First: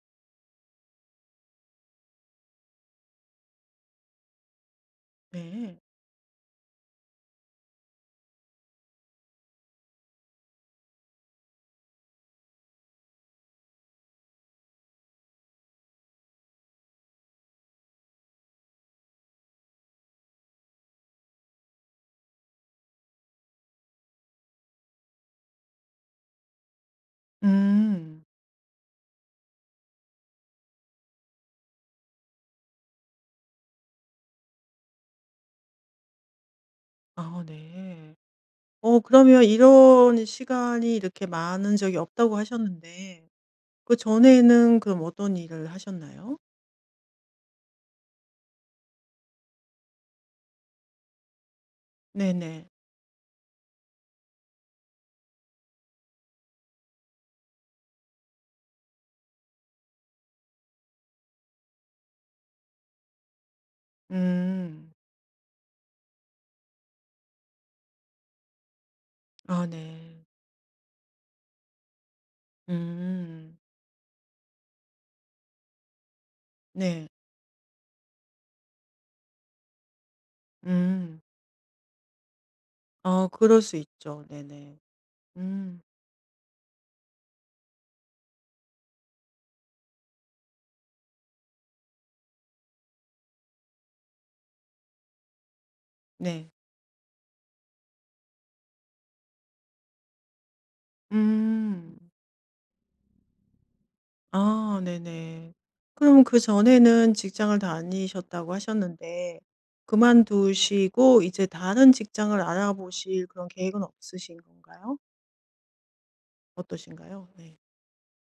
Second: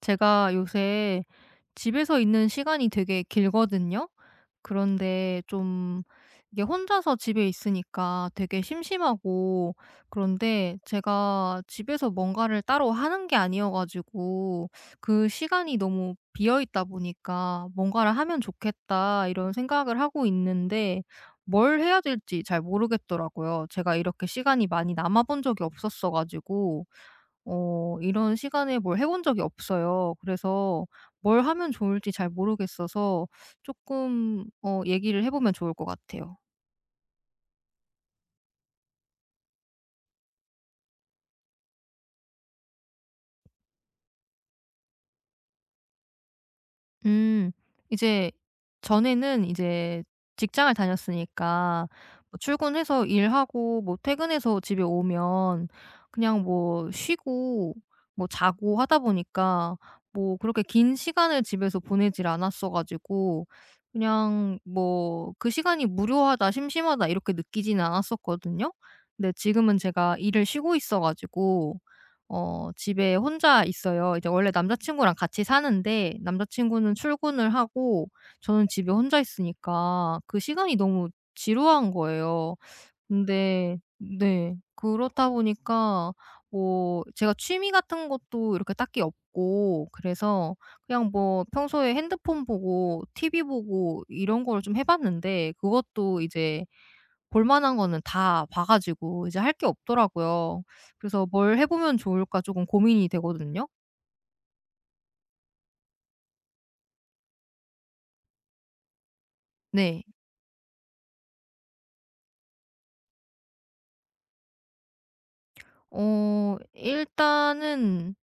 제가 요새 집에서 있는 시간이 되게 길거든요. 그런데 네. 좀 이게 혼자서 집에 있으니까 되게 심심하고, 그런데 제가 집에서 뭔가를 따로 하는 게 아니어가지고 그 시간이 너무 비어 있다 보니까 뭔가를 하면 좋겠다 이런 생각을 하고 있는데, 뭘 해야 될지 잘 모르겠더라고요. 제가 이렇게 시간이 많이 남아본 적이 없었어가지고 음. 이런 시간에 뭘 해본 적이 없어요. 그래서 뭘 하면 좋을지 잘 모르겠어서 조금 얘기를 해 보면 좋을 것 같아요. 아 네. 어 그러면 이런 시간이 이렇게 많은 적이 없다고 하셨는데 그전에는 그럼 어떤 일을 하셨나요? 음. 이제 전에는 이제 직장을 다녔으니까 뭐 네네. 출근해서 일하고 뭐 퇴근해서 집에 오면 그냥 뭐 쉬고 뭐 자고 하다 보니까 뭐 그렇게 긴 시간을 집에서 보내질 않았어 가지고, 그냥 음. 뭐 그 시간이 무료하다, 심심하다 이렇게 느끼지는 않았었거든요. 근데 아 지금은 제가 네. 일을 쉬고 있어 가지고 집에 음. 혼자 있어요. 이제 원래 남자친구랑 같이 사는데 남자친구는 네. 출근을 하고 저는 집에 혼자 있으니까 그 시간이 너무 음. 지루한 거예요. 아 그럴 수 근데 있죠. 네, 네네. 그렇다 음. 보니까 뭐 제가 취미 같은 것도 이렇게 딱히 없고 그래서 그냥 뭐 평소에 핸드폰 보고 TV 보고 이런 거를 좀 해 봤는데, 그것도 네. 이제 볼 만한 거는 다 봐 가지고 이제 할 게 없더라고요. 그래서 뭘 해 보면 음. 좋을까 조금 고민이 되거든요. 아 네네. 그럼 그전에는 직장을 다니셨다고 하셨는데 네. 그만두시고 이제 다른 직장을 알아보실 그런 계획은 없으신 건가요? 어떠신가요? 네. 일단은,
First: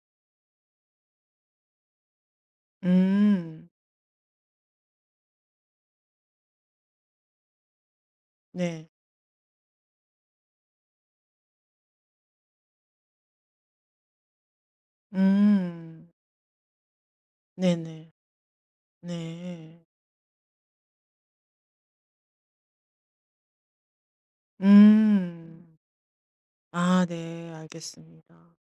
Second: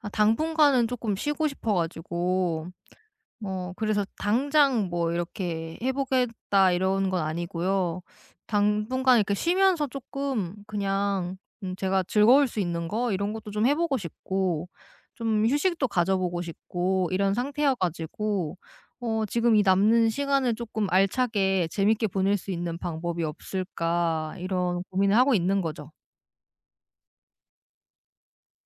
아 당분간은 조금 쉬고 싶어 가지고 음. 그래서 당장 뭐 이렇게 '해 보겠다.' 이런 건 아니고요. 네. 당분간 이렇게 쉬면서 조금 그냥 제가 즐거울 수 있는 거 이런 것도 좀 해 보고 싶고, 좀 휴식도 음. 가져 보고 싶고 이런 상태여 네네. 가지고 '지금 이 네. 남는 시간을 조금 알차게 재밌게 보낼 수 있는 방법이 없을까?' 이런 고민을 하고 있는 음. 거죠. 아 네. 알겠습니다.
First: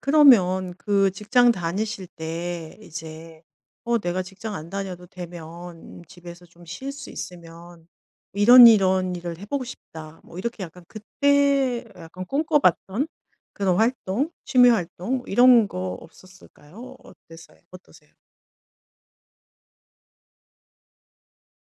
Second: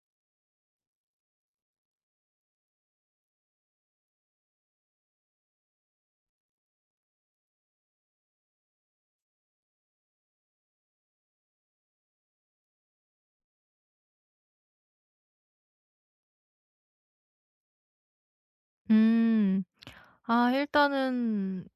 그러면 그 직장 다니실 때 이제 어 내가 직장 안 다녀도 되면 집에서 좀 쉴 수 있으면 이런 이런 일을 해보고 싶다. 뭐 이렇게 약간 그때 약간 꿈꿔봤던 그런 활동, 취미 활동 뭐 이런 거 없었을까요? 어땠어요? 어떠세요? 음. 아 일단은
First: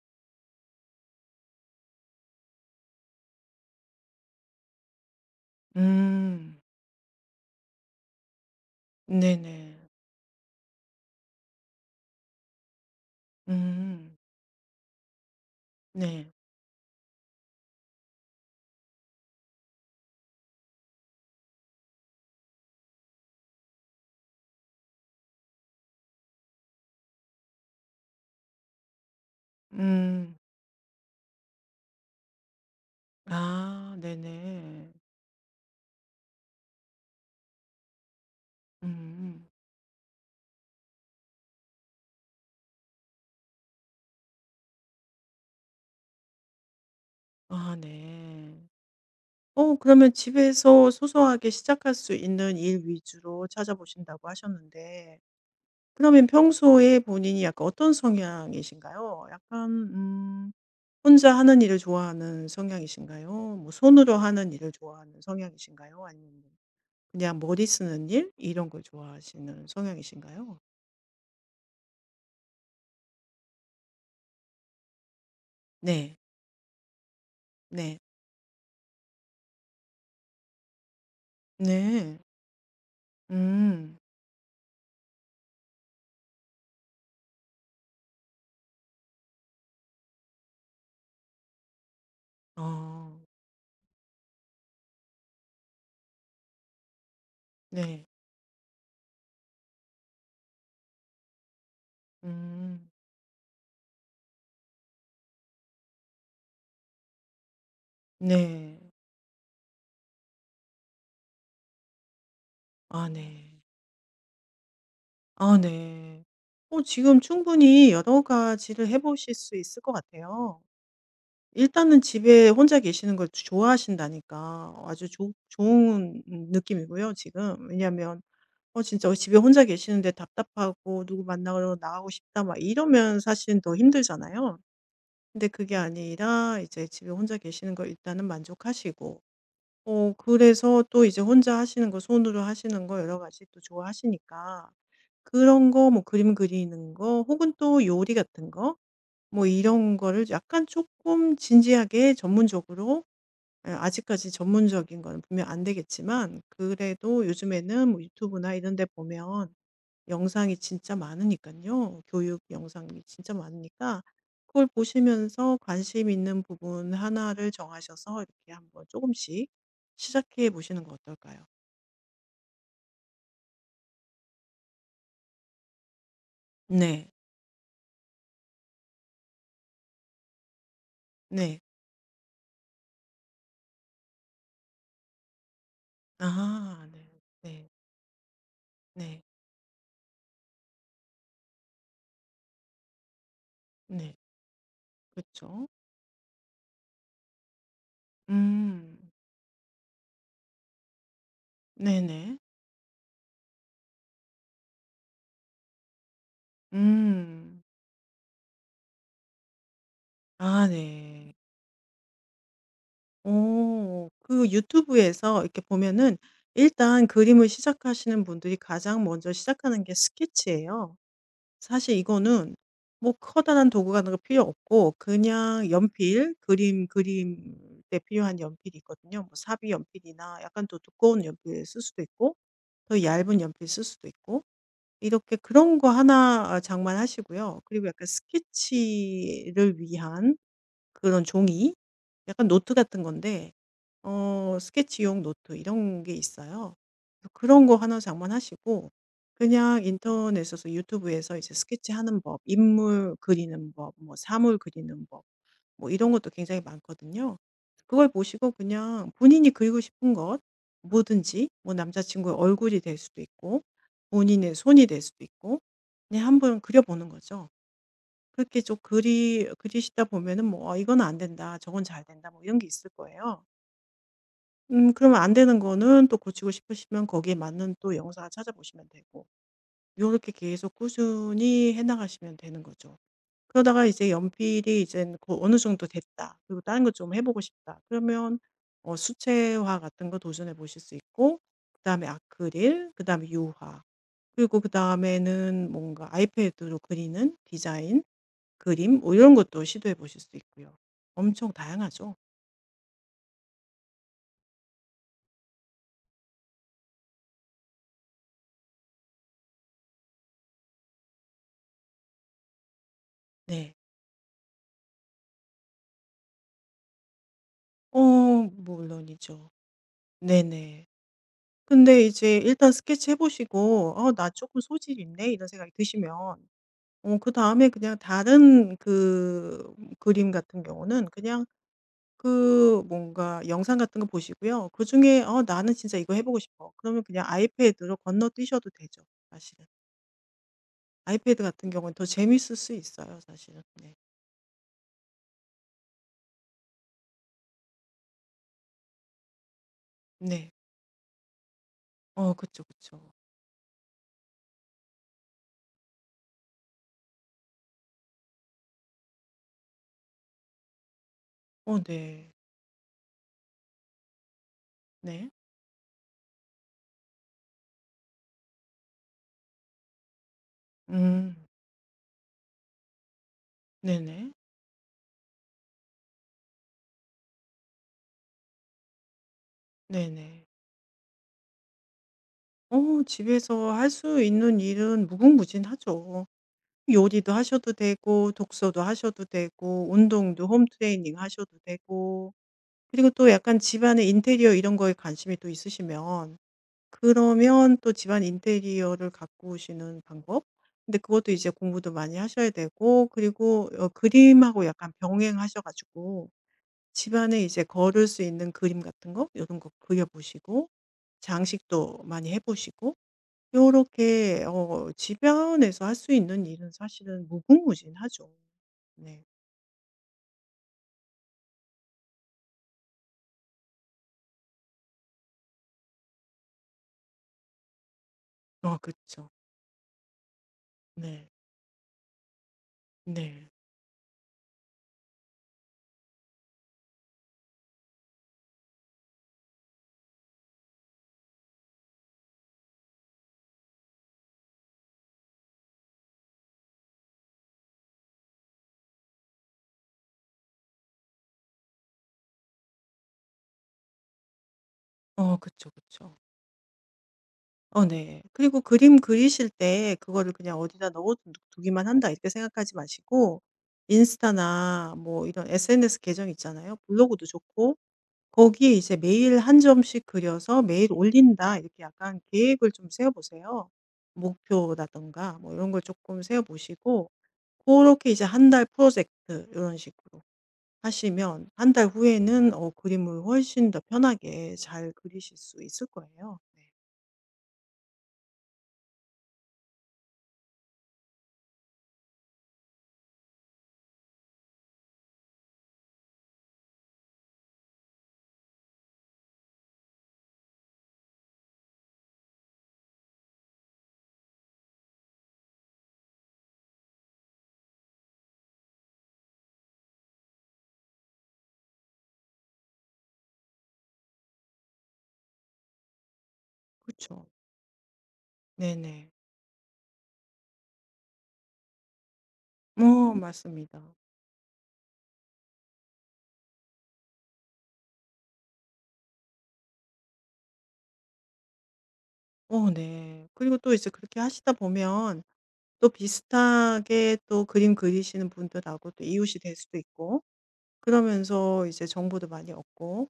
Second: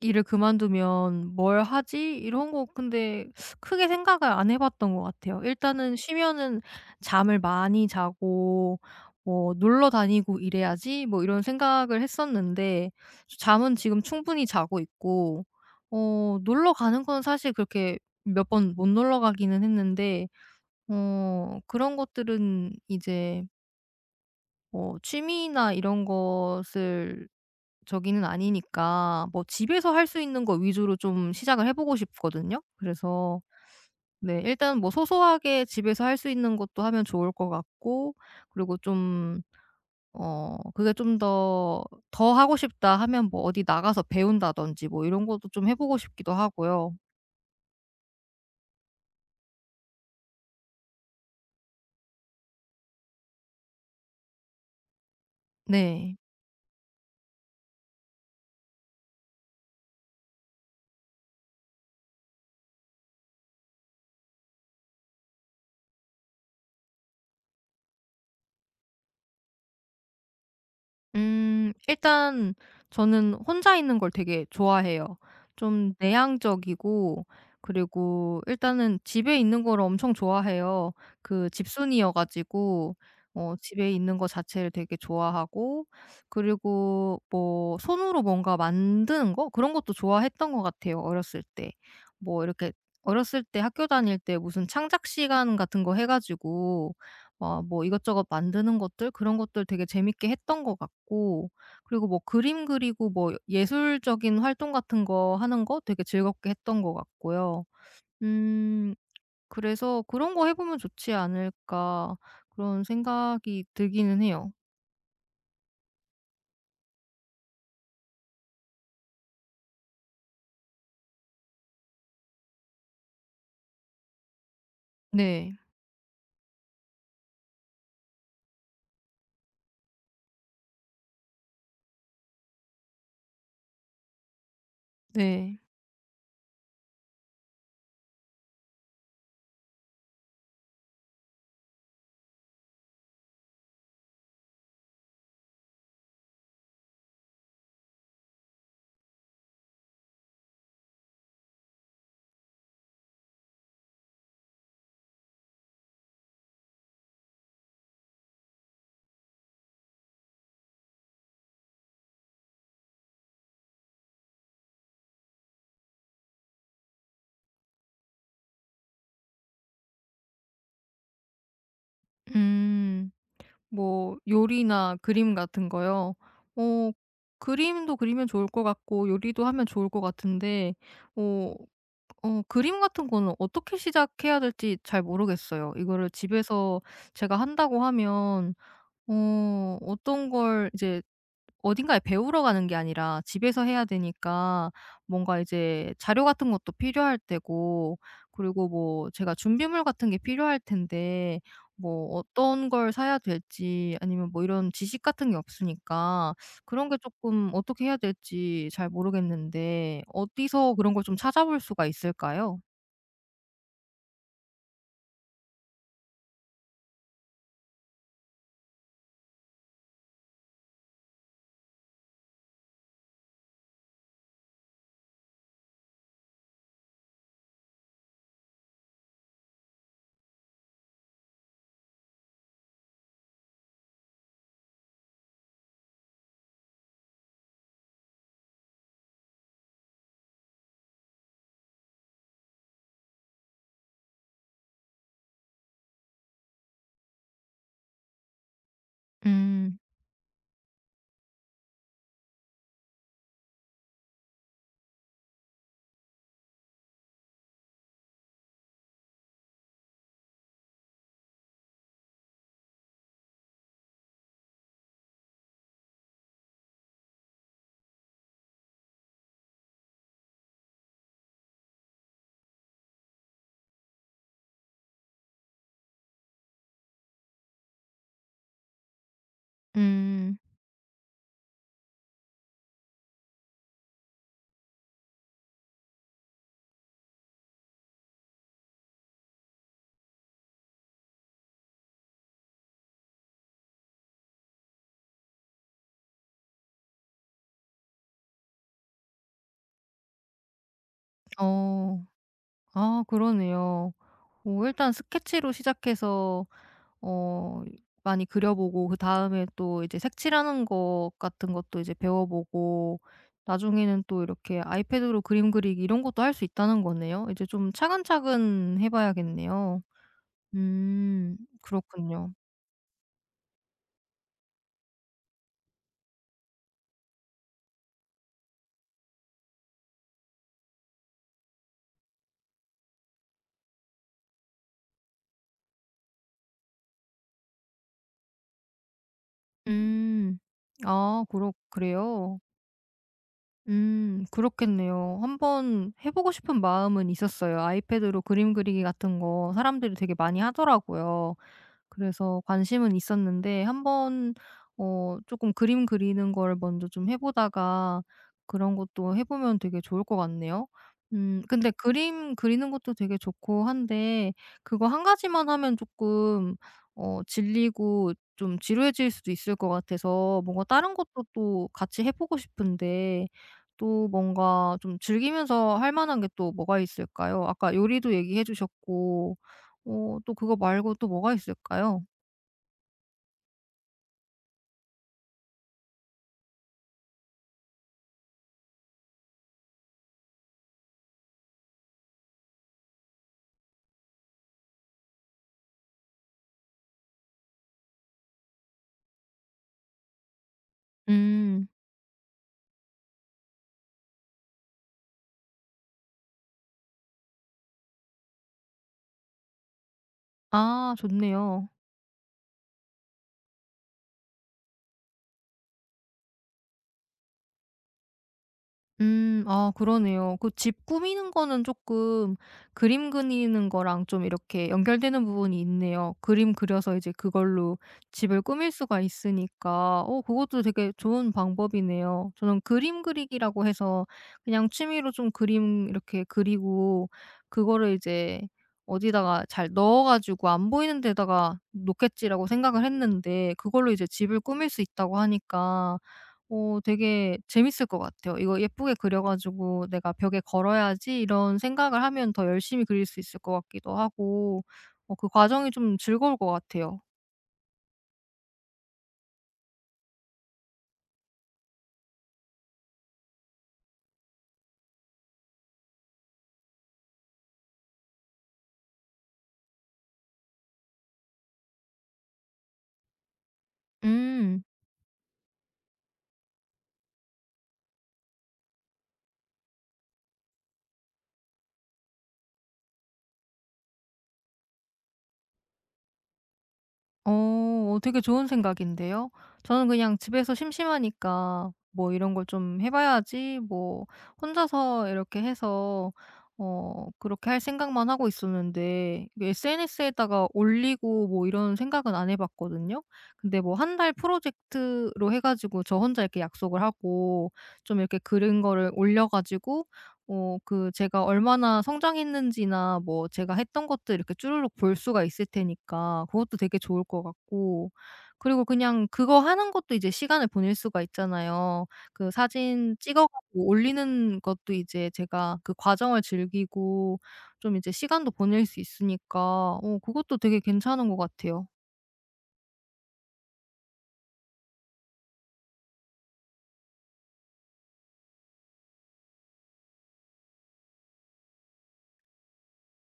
일을 그만두면 '뭘 하지?' 이런 거 근데 크게 생각을 안 해 봤던 것 같아요. 일단은 음, 쉬면은 잠을 많이 자고 뭐 네네. '놀러 다니고 이래야지.' 뭐 이런 생각을 했었는데, 잠은 지금 음, 충분히 자고 있고 네. 놀러 가는 건 사실 그렇게 몇 번 못 놀러 가기는 했는데, 그런 것들은 이제 취미나 이런 것을 저기는 아니니까 뭐 집에서 할 수 음, 있는 거 위주로 좀 시작을 해 보고 싶거든요. 그래서 아, 네, 일단 네네. 뭐 소소하게 집에서 할 수 있는 것도 하면 좋을 것 같고, 그리고 좀 음, 그게 좀 더 '더 하고 싶다.' 하면 뭐 어디 나가서 배운다든지 뭐 이런 것도 좀 해 보고 싶기도 하고요. 아, 네. 어 그러면 집에서 소소하게 시작할 수 있는 일 위주로 찾아보신다고 하셨는데 네. 그러면 평소에 본인이 약간 어떤 성향이신가요? 약간 혼자 하는 일을 좋아하는 성향이신가요? 뭐 손으로 하는 일을 좋아하는 성향이신가요? 아니면 그냥 머리 쓰는 일 이런 걸 좋아하시는 성향이신가요? 일단 저는 혼자 있는 걸 되게 좋아해요. 좀 네. 내향적이고 네. 그리고 일단은 집에 있는 걸 엄청 좋아해요. 그 집순이여 네. 가지고 집에 음. 있는 거 자체를 되게 좋아하고, 그리고 뭐 손으로 뭔가 만드는 거 그런 것도 좋아했던 것 같아요, 어렸을 때. 뭐 이렇게 어. 어렸을 때 학교 다닐 때 무슨 창작 시간 같은 거 해 가지고 막 뭐 네. 이것저것 만드는 것들 그런 것들 되게 재밌게 했던 것 같고, 그리고 뭐 그림 음. 그리고 뭐 예술적인 활동 같은 거 하는 거 되게 즐겁게 했던 것 같고요. 네. 음 그래서 '그런 거 해 보면 좋지 않을까.' 그런 아 네. 생각이 들기는 해요. 아 네. 어 지금 충분히 여러 가지를 해 보실 수 있을 것 같아요. 일단은 집에 혼자 계시는 걸 좋아하신다니까 아주 좋 네. 좋은 느낌이고요 지금. 왜냐하면 어 진짜 집에 혼자 계시는데 답답하고 '누구 만나러 나가고 싶다.' 막 이러면 사실은 더 힘들잖아요. 근데 네. 그게 아니라 이제 집에 혼자 계시는 거 일단은 만족하시고 어 그래서 또 이제 혼자 하시는 거 손으로 하시는 거 여러 가지 또 좋아하시니까 그런 거 뭐 그림 그리는 거 혹은 또 요리 같은 거 뭐 이런 거를 약간 조금 진지하게 전문적으로 예 아직까지 전문적인 거는 분명 안 되겠지만 그래도 요즘에는 뭐 유튜브나 이런 데 보면 영상이 진짜 많으니까요 교육 영상이 진짜 많으니까 그걸 보시면서 관심 있는 부분 하나를 정하셔서 이렇게 한번 조금씩 시작해 보시는 거 어떨까요? 음. 뭐 요리나 그림 같은 거요? 어 네. 그림도 그리면 좋을 것 같고 요리도 하면 좋을 것 같은데 어 네. 그림 같은 거는 어떻게 시작해야 될지 잘 모르겠어요. 이거를 집에서 아 네. 제가 네. 한다고 하면 네. 어떤 걸 이제 어딘가에 배우러 가는 게 아니라 집에서 해야 네. 되니까, 뭔가 그렇죠. 이제 자료 같은 것도 필요할 테고, 그리고 음. 뭐 제가 준비물 같은 게 필요할 텐데 뭐 네네. 어떤 걸 사야 될지 아니면 뭐 이런 지식 같은 게 없으니까, 그런 게 조금 음. 어떻게 해야 될지 잘 모르겠는데 아 어디서 그런 걸 좀 네. 찾아볼 수가 있을까요? 오, 그 유튜브에서 이렇게 보면은 일단 그림을 시작하시는 분들이 가장 먼저 시작하는 게 스케치예요. 사실 이거는 뭐 커다란 도구 같은 거 필요 없고 그냥 연필, 그림 때 필요한 연필이 있거든요. 뭐 사비 연필이나 약간 더 두꺼운 연필 쓸 수도 있고 더 얇은 연필 쓸 수도 있고 이렇게 그런 거 하나 아 장만하시고요. 그리고 약간 스케치를 위한 그런 종이 약간 노트 같은 건데 어 스케치용 노트 이런 게 있어요. 그래서 그런 거 하나 장만하시고 음. 그냥 인터넷에서 유튜브에서 이제 스케치하는 법, 인물 그리는 법, 뭐 사물 그리는 법 뭐 이런 것도 굉장히 많거든요. 그걸 보시고 그냥 본인이 그리고 싶은 것 뭐든지 뭐 남자친구의 얼굴이 될 수도 있고 본인의 손이 될 수도 있고 그냥 한번 그려보는 거죠. 그렇게 좀 그리시다 보면은 뭐 아, 이건 안 된다, 저건 잘 된다, 뭐 이런 게 있을 거예요. 그러면 안 되는 거는 또 고치고 싶으시면 거기에 맞는 또 영상을 찾아보시면 되고 요렇게 음. 계속 꾸준히 해나가시면 되는 거죠. 그러다가 이제 연필이 이제 그 어느 정도 됐다. 그리고 다른 것 좀 해 보고 싶다. 그러면 어 수채화 같은 거 도전해 보실 수 있고 그다음에 아크릴, 그다음에 유화 그리고 그다음에는 뭔가 아이패드로 그리는 디자인, 그림 뭐 이런 것도 시도해 보실 수 있고요. 엄청 어. 다양하죠. 아 그러네요. 오, 일단 스케치로 시작해서 어 많이 그려 보고 그다음에 또 이제 색칠하는 것 같은 것도 이제 배워 보고 네. 나중에는 또 이렇게 아이패드로 그림 그리기 이런 것도 할 수 있다는 거네요. 이제 좀 어 차근차근 해 물론이죠. 봐야겠네요. 네네. 음. 근데 그렇군요. 이제 일단 스케치해 보시고 '어 나 조금 소질 있네.' 이런 생각이 드시면 어 그다음에 그냥 다른 그 그림 같은 경우는 그냥 그 뭔가 영상 같은 거 보시고요. 그중에 '어 나는 진짜 이거 해 보고 싶어.' 그러면 그냥 아이패드로 건너뛰셔도 되죠 사실은. 음. 아 아이패드 그렇 같은 경우는 더 그래요? 재밌을 수 있어요 사실은. 네. 그렇겠네요. 한번 해 보고 싶은 마음은 있었어요. 아이패드로 그림 그리기 같은 거 사람들이 되게 많이 네. 하더라고요. 어 그래서 그쵸, 관심은 그쵸. 있었는데 한번 조금 그림 그리는 걸 먼저 좀 해 보다가 그런 것도 해 보면 되게 좋을 것 같네요. 근데 어 네. 그림 그리는 것도 되게 좋고 한데 그거 한 네. 가지만 하면 조금 질리고 좀 지루해질 수도 있을 것 같아서 뭔가 다른 것도 음. 또 같이 해 보고 싶은데, 또 네네. 뭔가 좀 즐기면서 할 만한 게 또 뭐가 있을까요? 아까 요리도 얘기해 주셨고 또 네네. 그거 말고 또 뭐가 있을까요? 어 집에서 할 수 있는 일은 무궁무진하죠. 요리도 하셔도 되고 독서도 하셔도 되고 운동도 홈트레이닝 하셔도 되고 그리고 또 약간 집안의 인테리어 이런 거에 관심이 또 있으시면 그러면 또 집안 인테리어를 가꾸시는 방법? 근데 그것도 이제 음. 공부도 많이 하셔야 되고 그리고 어 그림하고 약간 병행하셔 가지고 집안에 이제 걸을 수 있는 그림 같은 거 이런 거 그려 보시고 아, 좋네요. 장식도 많이 해 보시고 요렇게 어 집안에서 할 수 있는 일은 사실은 무궁무진하죠. 네. 아, 그러네요. 그 집 꾸미는 거는 조금 그림 그리는 거랑 좀 이렇게 연결되는 부분이 있네요. 그림 그려서 이제 그걸로 집을 꾸밀 어 수가 그쵸. 있으니까 그것도 되게 네. 좋은 방법이네요. 저는 그림 네. 그리기라고 해서 그냥 취미로 좀 그림 이렇게 그리고 그거를 이제 어디다가 잘 넣어 가지고 '안 보이는 데다가 놓겠지.'라고 생각을 했는데, 그걸로 이제 집을 꾸밀 수 있다고 하니까 되게 재밌을 것 같아요. '이거 예쁘게 그려 가지고 내가 벽에 걸어야지.' 이런 생각을 하면 더 열심히 그릴 수 있을 것 같기도 하고, 그 어 과정이 그쵸, 좀 그쵸. 즐거울 것 같아요. 어 네. 그리고 그림 그리실 때 그거를 그냥 어디다 넣어 두 두기만 한다 이렇게 생각하지 마시고 인스타나 뭐 이런 SNS 계정 있잖아요. 블로그도 좋고 거기에 이제 매일 한 점씩 그려서 '매일 올린다.' 이렇게 약간 계획을 좀 세워 보세요. 음. 목표라든가 뭐 이런 걸 조금 세워 보시고 그렇게 이제 한 달 프로젝트 이런 식으로 하시면 한 달 후에는 어 그림을 훨씬 더 편하게 잘 그리실 수 있을 거예요. 네. 어 되게 좋은 생각인데요. 저는 그냥 집에서 심심하니까 '뭐 이런 걸 좀 해 봐야지.' 뭐 혼자서 이렇게 해서 그렇게 할 생각만 하고 있었는데 SNS에다가 올리고 뭐 이런 생각은 안 해 봤거든요. 근데 뭐 한 달 프로젝트로 해 가지고 저 혼자 이렇게 약속을 하고 좀 이렇게 그린 거를 올려 가지고 그 제가 얼마나 성장했는지나 뭐 제가 했던 것들 이렇게 쭈루룩 볼 수가 있을 테니까 그것도 되게 그 좋을 것 죠 같고, 그리고 그냥 네네. 그거 하는 것도 이제 시간을 보낼 수가 있잖아요. 그 사진 어 찍어 고 맞습니다. 올리는 것도 이제 제가 그 과정을 즐기고 좀 이제 시간도 보낼 수 있으니까 그것도 되게 괜찮은 것 같아요. 어 네. 그리고 또 이제 그렇게 하시다 보면 또 비슷하게 또 그림 그리시는 분들하고 또 이웃이 될 수도 있고 그러면서 이제 정보도 많이 얻고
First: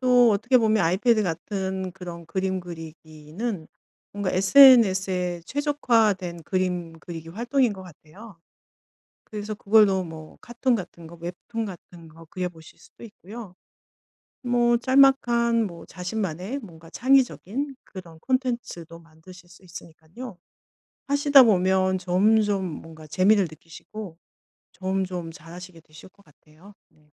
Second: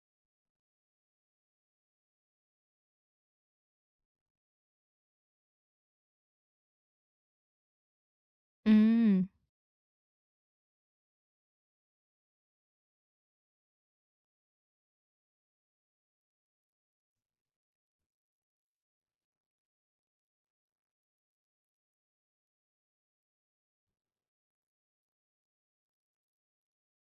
또 어떻게 보면 아이패드 같은 그런 그림 그리기는 뭔가 SNS에 최적화된 그림 그리기 활동인 것 같아요. 음. 그래서 그걸로 뭐 카툰 같은 거, 웹툰 같은 거 그려보실 수도 있고요. 뭐 짤막한 뭐 자신만의 뭔가 창의적인 그런 콘텐츠도 만드실 수 있으니까요. 하시다 보면 점점 뭔가 재미를 느끼시고 점점 잘하시게 되실 것 같아요. 네.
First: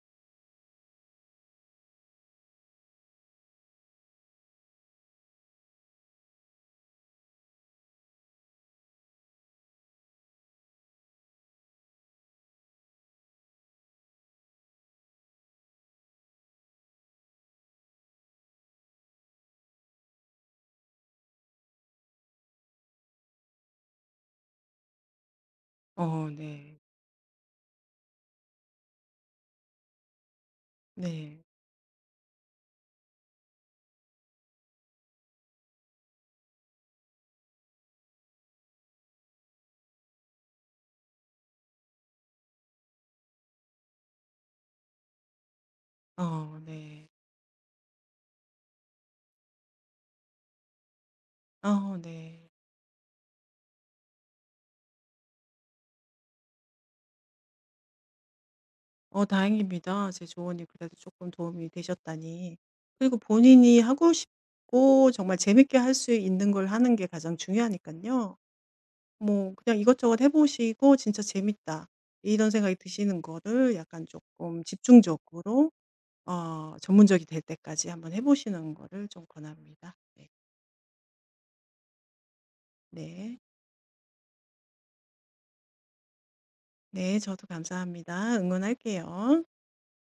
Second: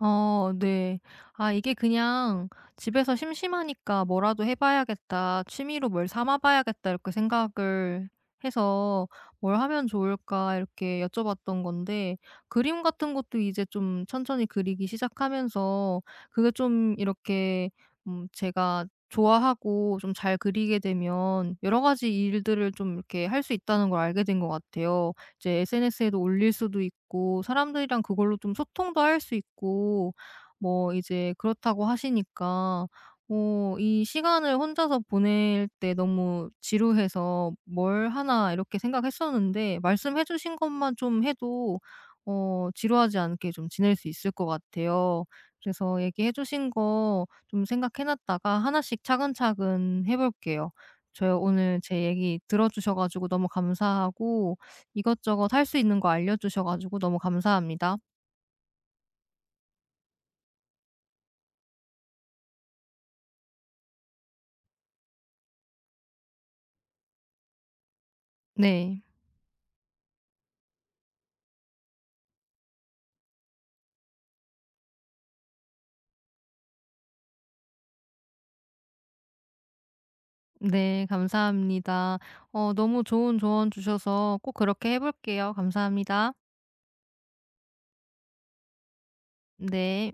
네. 아 이게 그냥 '집에서 심심하니까 뭐라도 해 봐야겠다. 취미로 뭘 삼아 봐야겠다.' 이렇게 생각을 해서 '뭘 하면 좋을까?' 이렇게 여쭤봤던 건데 그림 같은 것도 이제 좀 천천히 그리기 시작하면서 그게 좀 이렇게 제가 좋아하고 좀 잘 그리게 되면 여러 가지 일들을 좀 이렇게 할 수 있다는 걸 알게 된 것 같아요. 이제 SNS에도 어, 올릴 네. 수도 있고 사람들이랑 그걸로 좀 소통도 할 수 있고 뭐 이제 네. 그렇다고 하시니까 이 시간을 혼자서 보낼 때 너무 지루해서 뭘 하나 이렇게 생각했었는데 말씀해 주신 것만 좀 해도 지루하지 않게 좀 지낼 수 있을 것 같아요. 그래서 얘기해 어 주신 네. 거 좀 생각해 놨다가 하나씩 차근차근 해 볼게요. 저 오늘 어 제 얘기 네. 들어 주셔 가지고 너무 감사하고, 이것저것 할 수 있는 거 알려주셔 가지고 너무 감사합니다. 어 다행입니다. 제 조언이 그래도 조금 도움이 되셨다니. 그리고 본인이 하고 싶고 정말 재밌게 할 수 있는 걸 하는 게 가장 중요하니까요 네. 뭐 그냥 이것저것 해 보시고 '진짜 재밌다.' 이런 생각이 드시는 거를 약간 조금 집중적으로 어 전문적이 될 때까지 한번 해 보시는 거를 좀 권합니다. 네. 네, 감사합니다. 너무 좋은 네. 조언 주셔서 꼭 그렇게 해 볼게요. 감사합니다. 네. 저도 감사합니다. 응원할게요. 네.